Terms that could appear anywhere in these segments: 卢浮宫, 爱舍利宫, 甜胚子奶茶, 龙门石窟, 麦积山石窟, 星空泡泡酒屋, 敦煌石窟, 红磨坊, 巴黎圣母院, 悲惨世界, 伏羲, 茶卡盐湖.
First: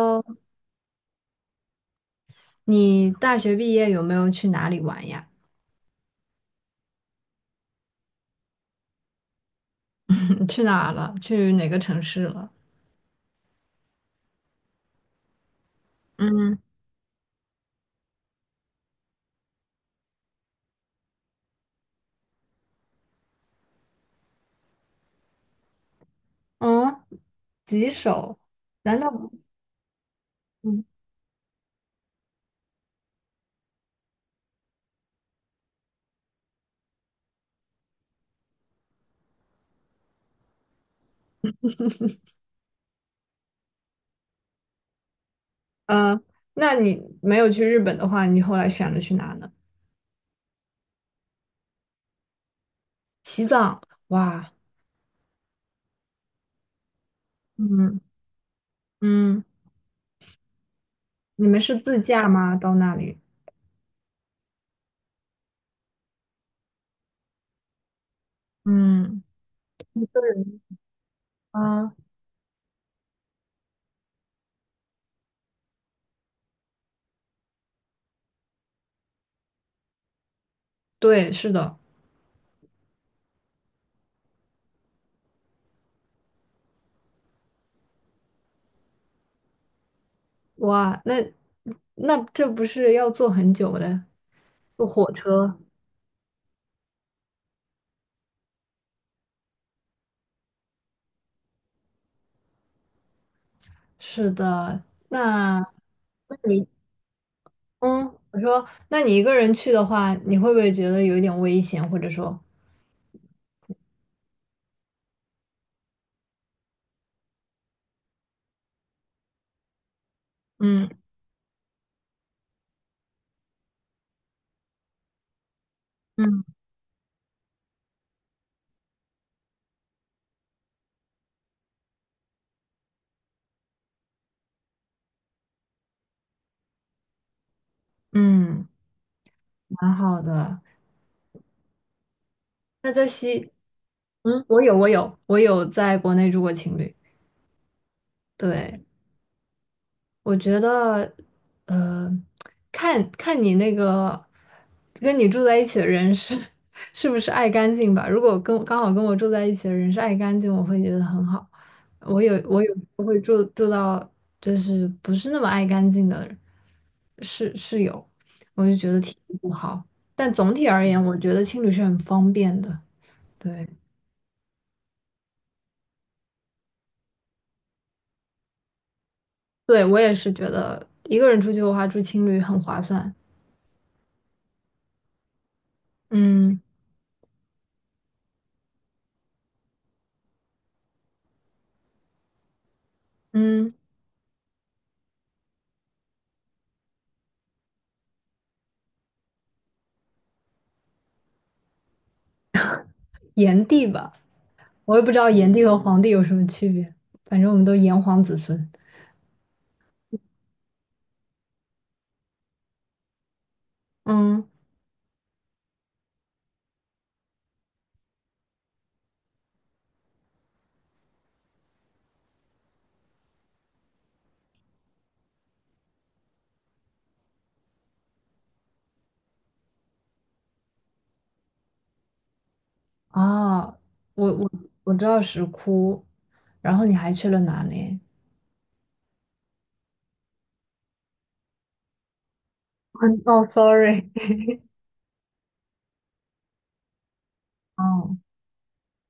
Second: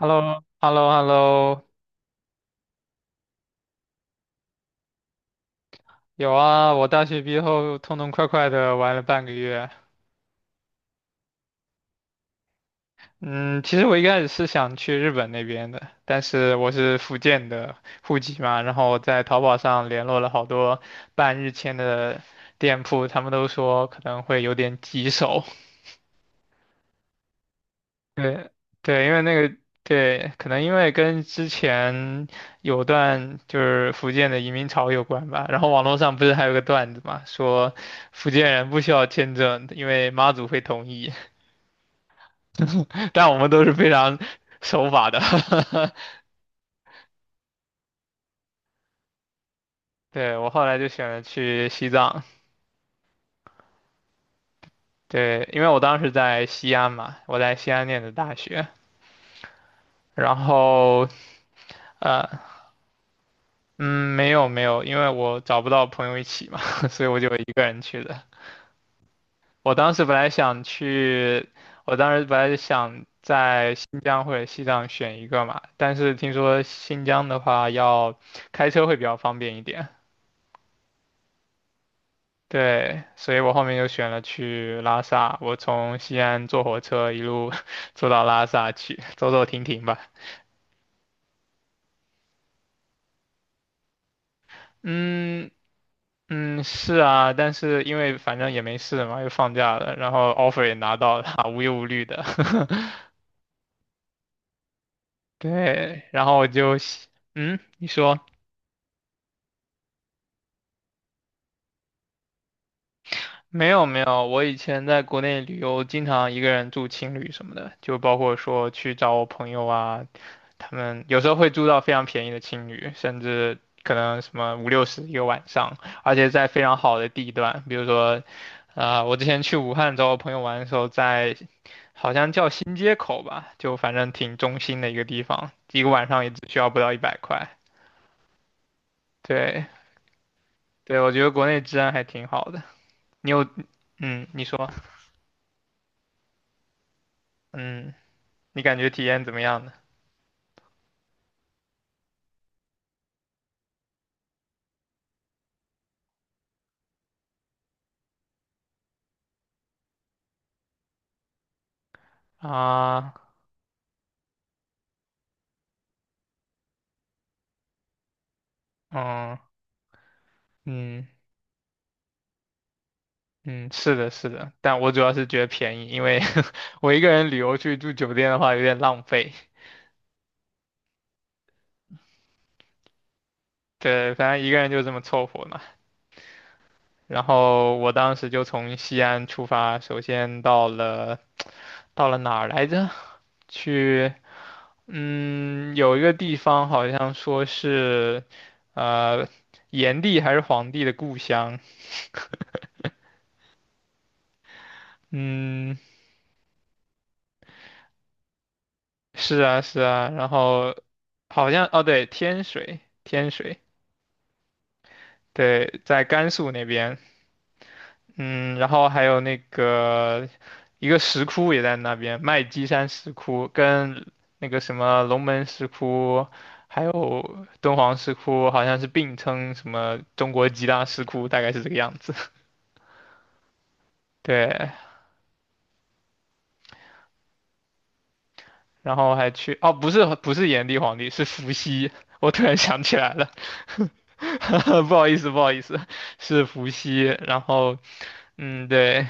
h e l l o h e l l o h e l l o 你大学毕业有没有去哪里玩呀？有啊，我大学毕业后痛痛快快的玩了半个月。去哪儿了？去哪个城市了？嗯，其实我一开始是想去日本那边的，但是嗯我是福建的户籍嘛，然后我在淘宝上联络了好多办日签的店铺，他们都说可能会有点棘手，哦，吉首？对难对，道因为不？那个对，可能因嗯，为跟之前有段就是福建的移民潮有关吧。然后网络上不是还有个段子嘛，说福建人不需要签证，因为妈祖会同意。但我们都是非常守法的。呃那你没有去日本的话，你后来选了去哪呢？对，我后来就选了去西藏，西藏。哇，对，因为我当时在西安嘛，我在西安嗯念的大学。嗯，然后你们是自驾呃，吗？到那里？嗯，没有没有，因为我找不到朋友一起嘛，所以我就一个人去的。嗯我当时本来想去，啊，我当时本来是想在新疆或者西藏选一个嘛，但是听说新疆的话要开车会比较方便一点，对，是的。对，所以我后面就选了去拉萨，我从西安坐火车一路 坐到拉萨去，走走停停吧。哇，那那这不是要坐很久的？坐火嗯车，嗯，是啊，但是因为反正也没事嘛，又放假了，然后 offer 也拿到了，无忧无虑的，是的。那对，然那后我你就，嗯，你嗯，说。我说，那你一个人去的话，你会不会觉得有一点危险，或者说，没有没有，我以前在国内旅游，经常一个人住青旅什么的，就包括说去找我朋友啊，他嗯们有时候会住到非常便宜的青旅，甚至可能什么五六十一个晚上，而且嗯在非常好的地段，比如说，我之前去武汉找我朋友玩的时候在，好像叫新街口吧，就反正挺中心的一个地方，一个晚上也只需要不到100块。嗯，对蛮好的。对，我觉得国内治安还挺好的。那在你有，西，嗯，嗯，你我说，有，我有，我有在国内住过情侣，嗯。你感对。觉体验怎么样呢？我觉得，呃，看看你那个跟你住在一起的人是 是不是爱干净吧。如果跟刚好跟我住在一起的人是爱干净，我会觉得很好。我啊，会住到就是不是那么爱干净的室友，我就觉得挺嗯不好。但总体而言，嗯我觉得青旅是很方便的。对，嗯，是的，是的，但我主要是觉得便宜，因为 我一个人旅游去住酒店的话有点浪费。对我也是觉得一个人出去的话，住青旅很划算。对，反正一个人就这么凑合嘛。嗯然后我当时就从西安出发，首先到了哪儿来着？嗯，去，有一个地方好像说是，呃，炎帝还是黄帝的故乡，炎帝吧。我也不知道炎帝嗯。和黄帝有什么区别，反正我们都炎黄子孙。是啊，是啊，然后好像哦，对，天水，天水，嗯，对，在甘肃那边，嗯，然后还有那个一个石窟也在那边，麦积山石窟跟那个什么龙门石窟，还有敦煌石窟，好像是并称什么中国几大石窟，大概是这个样子。啊，我我对，我知道石窟，然后你还去了哪里？然后还去哦，不是不是炎帝皇帝，是伏羲。我突然想起来嗯了，哦，sorry，不好意思不好意思，是伏羲。然后哦，对，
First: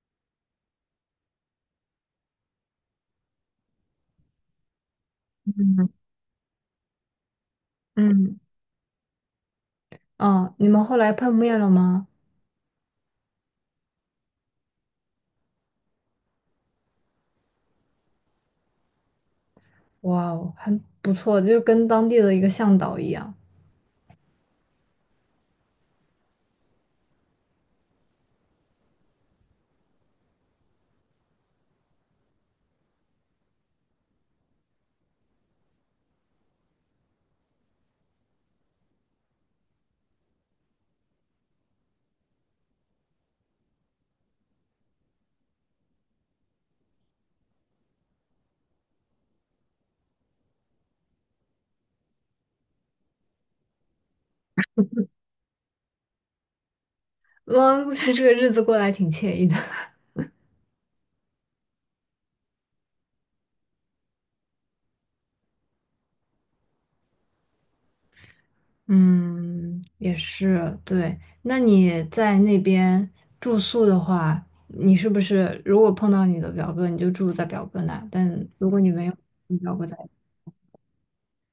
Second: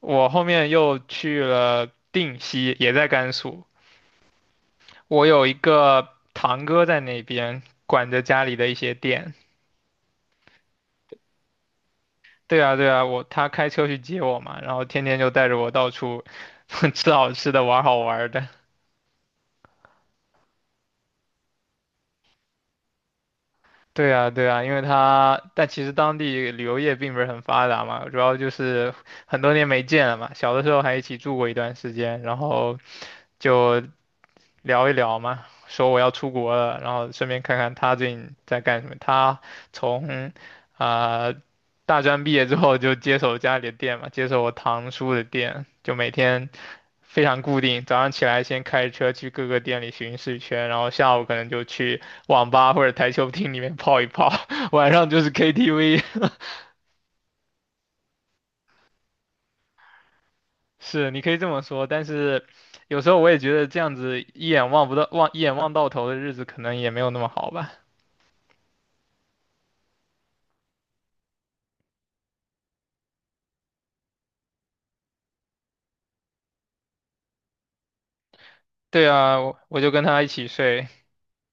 我后面又去了定西，也在甘肃。我有一嗯个堂哥在那边管着嗯，家里的一些店。哦，你们后来碰面了吗？对啊对啊，他开车去接我嘛，然后天天就带着我到处 吃好吃的，玩好玩的。哇哦，还不错，就是跟当地的一个向导一样。对啊，对啊，因为他，但其实当地旅游业并不是很发达嘛，主要就是很多年没见了嘛。小的时候还一起住过一段时间，然后就聊一聊嘛，说我要出国了，然后顺便看看他最近在干什么。他从啊、呃大专毕业之后就接手家里的店嘛，接手我堂叔的店，就每天非常固定，早上起来先开车去各个店里巡视一圈，然后下午可能就去网吧或者台球厅里面泡一泡，晚上就是 KTV。嗯，这个日子过得还挺惬意的。是，你可以这么说，但是有时候我也觉得这样子一眼望不到望一眼望到头的日子可能也没有那么好吧。嗯，也是，对。那你在那边住宿的话，你是不是如果碰到你的表哥，你就住在表哥那？但如果你没对有，啊，你我表我哥就在，跟他一起睡，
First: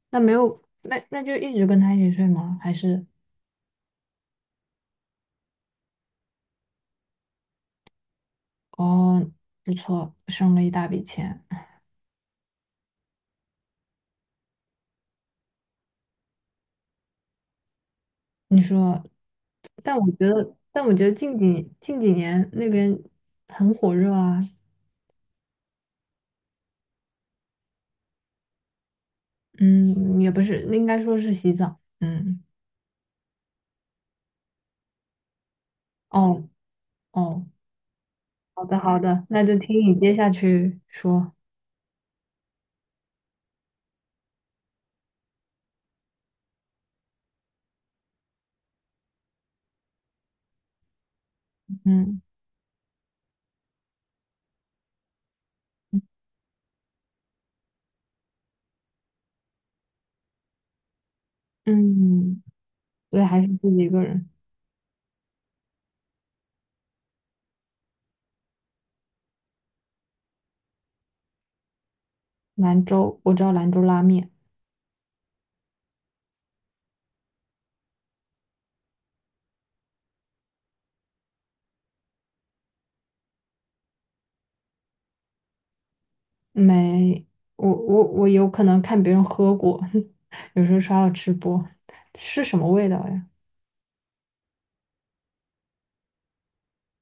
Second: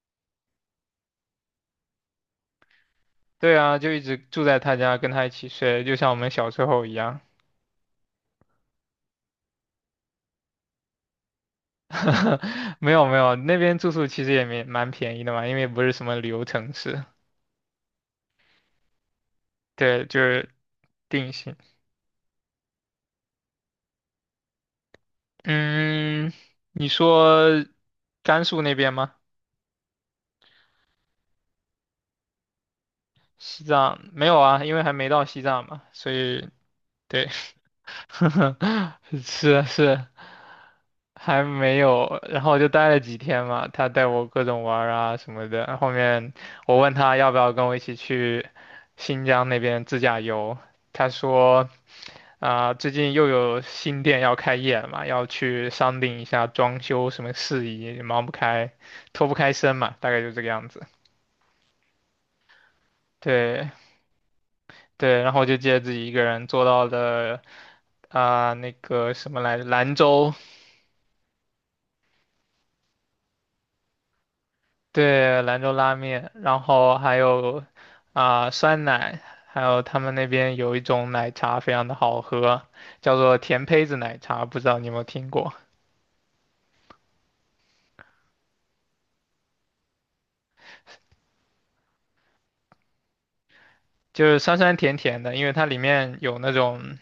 那没有，那就一直跟他一起睡吗？还是对啊，就一直住在他家，跟他一起睡，就像我们小时候一样。哦，不错，省了一大笔钱。没有没有，那边住宿其实也没蛮便宜的嘛，因为不是什么旅游城市，你说，但对，我就觉是得，但我觉得定近性。几近几年那边很火热啊。嗯，你说甘肃那边吗？嗯，也不是，应该说是洗澡。嗯，西藏没有啊，因为还没到西藏嘛，所哦以对，哦。好的，好 的，那就是听你是，接下去说。还没有，然后就待了几天嘛，他带我各种玩儿啊什么的。后面我问他要不要跟我一起去新疆那边自驾游，他说嗯最近又有新店要开业了嘛，要去商定一下装修什么事宜，忙不开，脱不开身嘛，大概就这个样子。嗯，对，还是自对己一个人。对，然后我就借自己一个人坐到了那个什么来着，兰州。兰州，我知道兰州拉面，对，兰州拉面，然后还有酸奶，还有他们那边有一种奶茶非常的好喝，叫做甜胚子奶茶，不知道你有没有听过？没，我有可能看别人喝过，有时候刷到吃播，是什么味道呀？就是酸酸甜甜的，因为它里面有那种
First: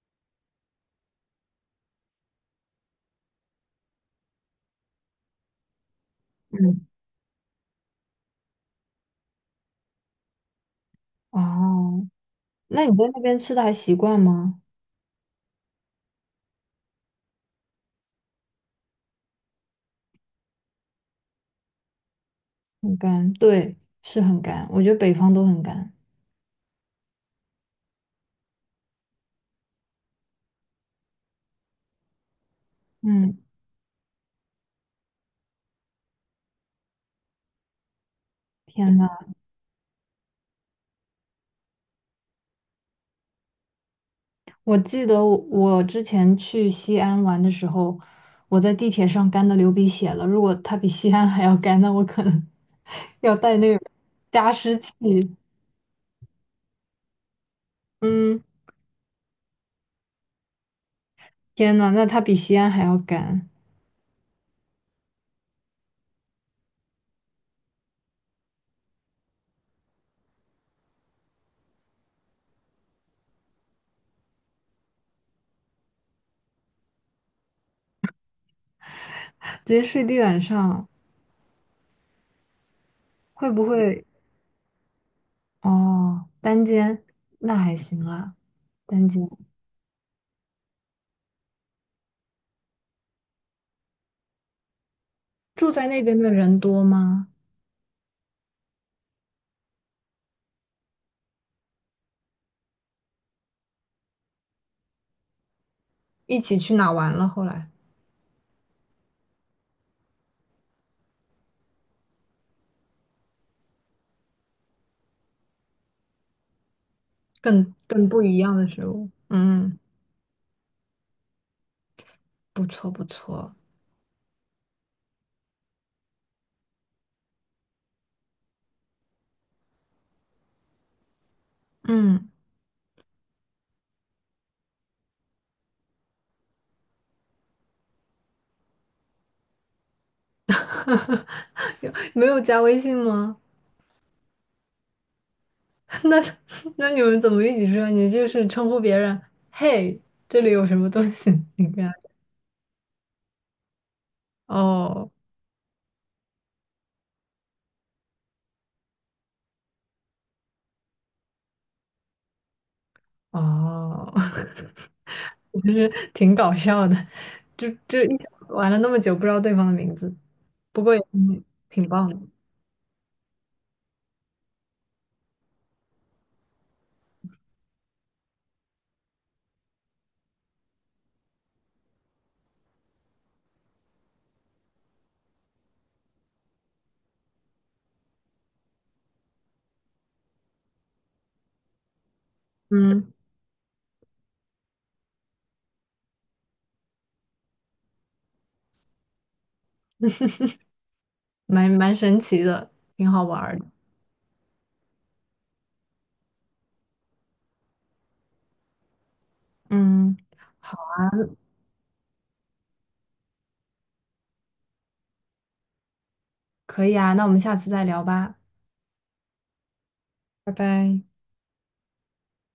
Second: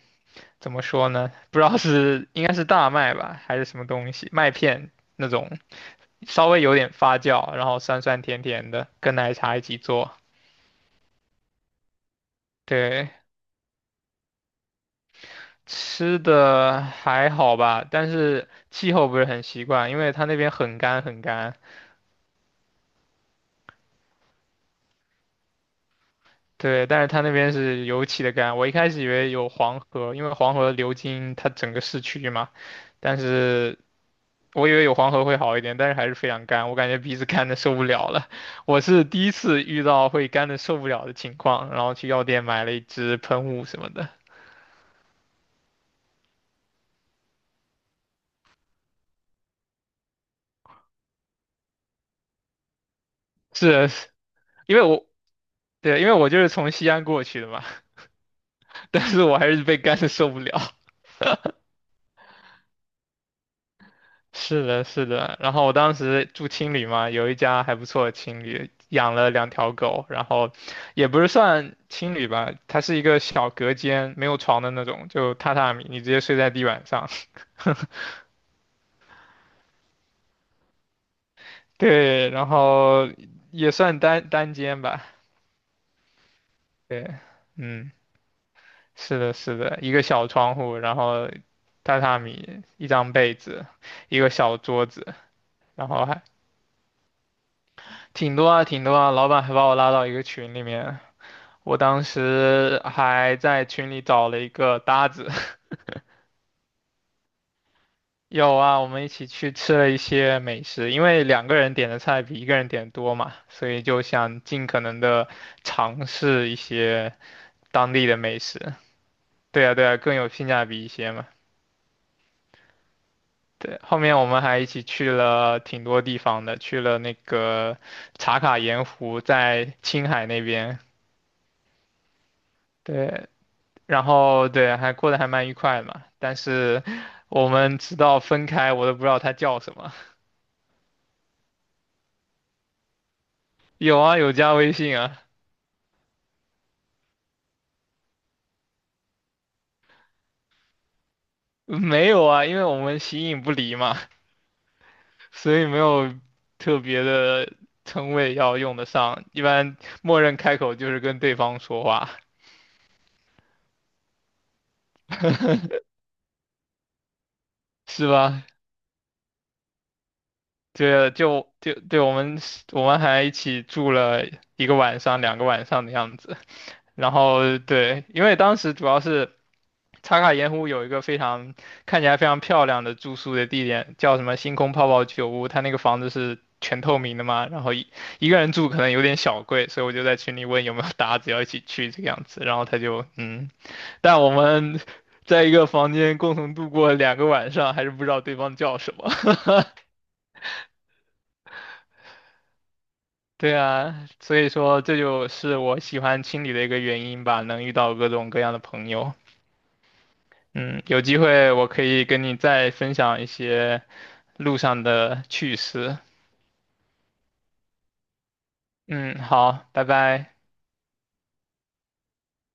怎么说呢？不知道应该是大麦吧，还是什么东西，麦片那种，稍微有嗯，点发酵，然后酸酸甜甜的，跟奶茶一起做。哦，那你在对，那边吃的还习惯吗？吃的还好吧，但是气候不是很习惯，因为它那边很干很干。很干，对，是很干，我觉得北方都很干。对，但是他那边是尤其的干，我一开始以为有黄河，因为黄河流经它整个市区嘛，但嗯，是我以为有黄河会好一点，但是还是非常干，我感觉鼻子干的受不了了。我天是呐。第一次遇到会干的受不了的情况，然后去药店买了一支喷雾什么的，我记得我之前去西安玩的时候，我在地铁上干的流鼻血了。如果它比西安还要干，那我可能 要带那个是加因湿为器。我。对，因为我就是从西安过去的嘛，嗯，但是我还是被干的受不了。天呐，那它比西安还要干，是的，是的。然后我当时住青旅嘛，有一家还不错的青旅，养了两条狗，然后也不是算青旅吧，它是一个小隔间，没有床的那种，就榻榻米，你直接睡在地板上。直接睡地板上 对，然后会不也算会？单间吧。哦，单间对，那还嗯，行啦，单是间。的，是的，一个小窗户，然后榻榻米，一张被子，一个小桌子，住在然那后边还的人多吗？挺多啊，挺多啊。老板还把我拉到一个群里面，我当时还在群里找了一个搭子，一起去哪玩了？后来有啊，我们一起去吃了一些美食，因为两个人点的菜比一个人点多嘛，所以就想尽可能的尝试一些更当地更的不一美样的食。食物。对啊，嗯，对啊，更有性价比一些嘛。不错不错。对，后面我们还一起去了挺多地方的，去了那个茶卡盐湖，在青海那边。嗯。对，然后对，还过得还蛮愉快的嘛。但是我们直到分开，我都不知道他叫什么。有没有加微信吗？有啊，有加微信啊，那那你们怎么一起说？你就是称呼别人，嘿，这里有什么东西？你跟他没有啊，因为我们形影不离嘛，哦所以没有特别的称谓要用得上。一般默认开口就是跟对方说话，哦，我就是挺搞笑的，就就是一吧？玩了那么久，不知道对方的名字，不过也对，挺就挺对，棒我的，们我们还一起住了一个晚上、两个晚上的样子。然后对，因为当时主要是。茶卡盐湖有一个非常看起来非常漂亮的住宿的地点，叫什么星空泡泡酒屋。它那个房子是全透明的嘛，然后一个人住可能有点小贵，所以我就在群里问有没有搭子要一起去这个样子。然后他就嗯，嗯，但我们 在一个房间共同度过两个晚上，还是不知道对方叫什么。蛮神奇的，挺好玩对儿的，啊，所以说这就是我喜欢青旅的一个原因吧，能遇到各种各样的朋友。嗯，好，嗯，有机会我可以跟你再分享一些路上的趣事。可以啊，那我们下次再聊吧，嗯，好，拜拜。拜拜。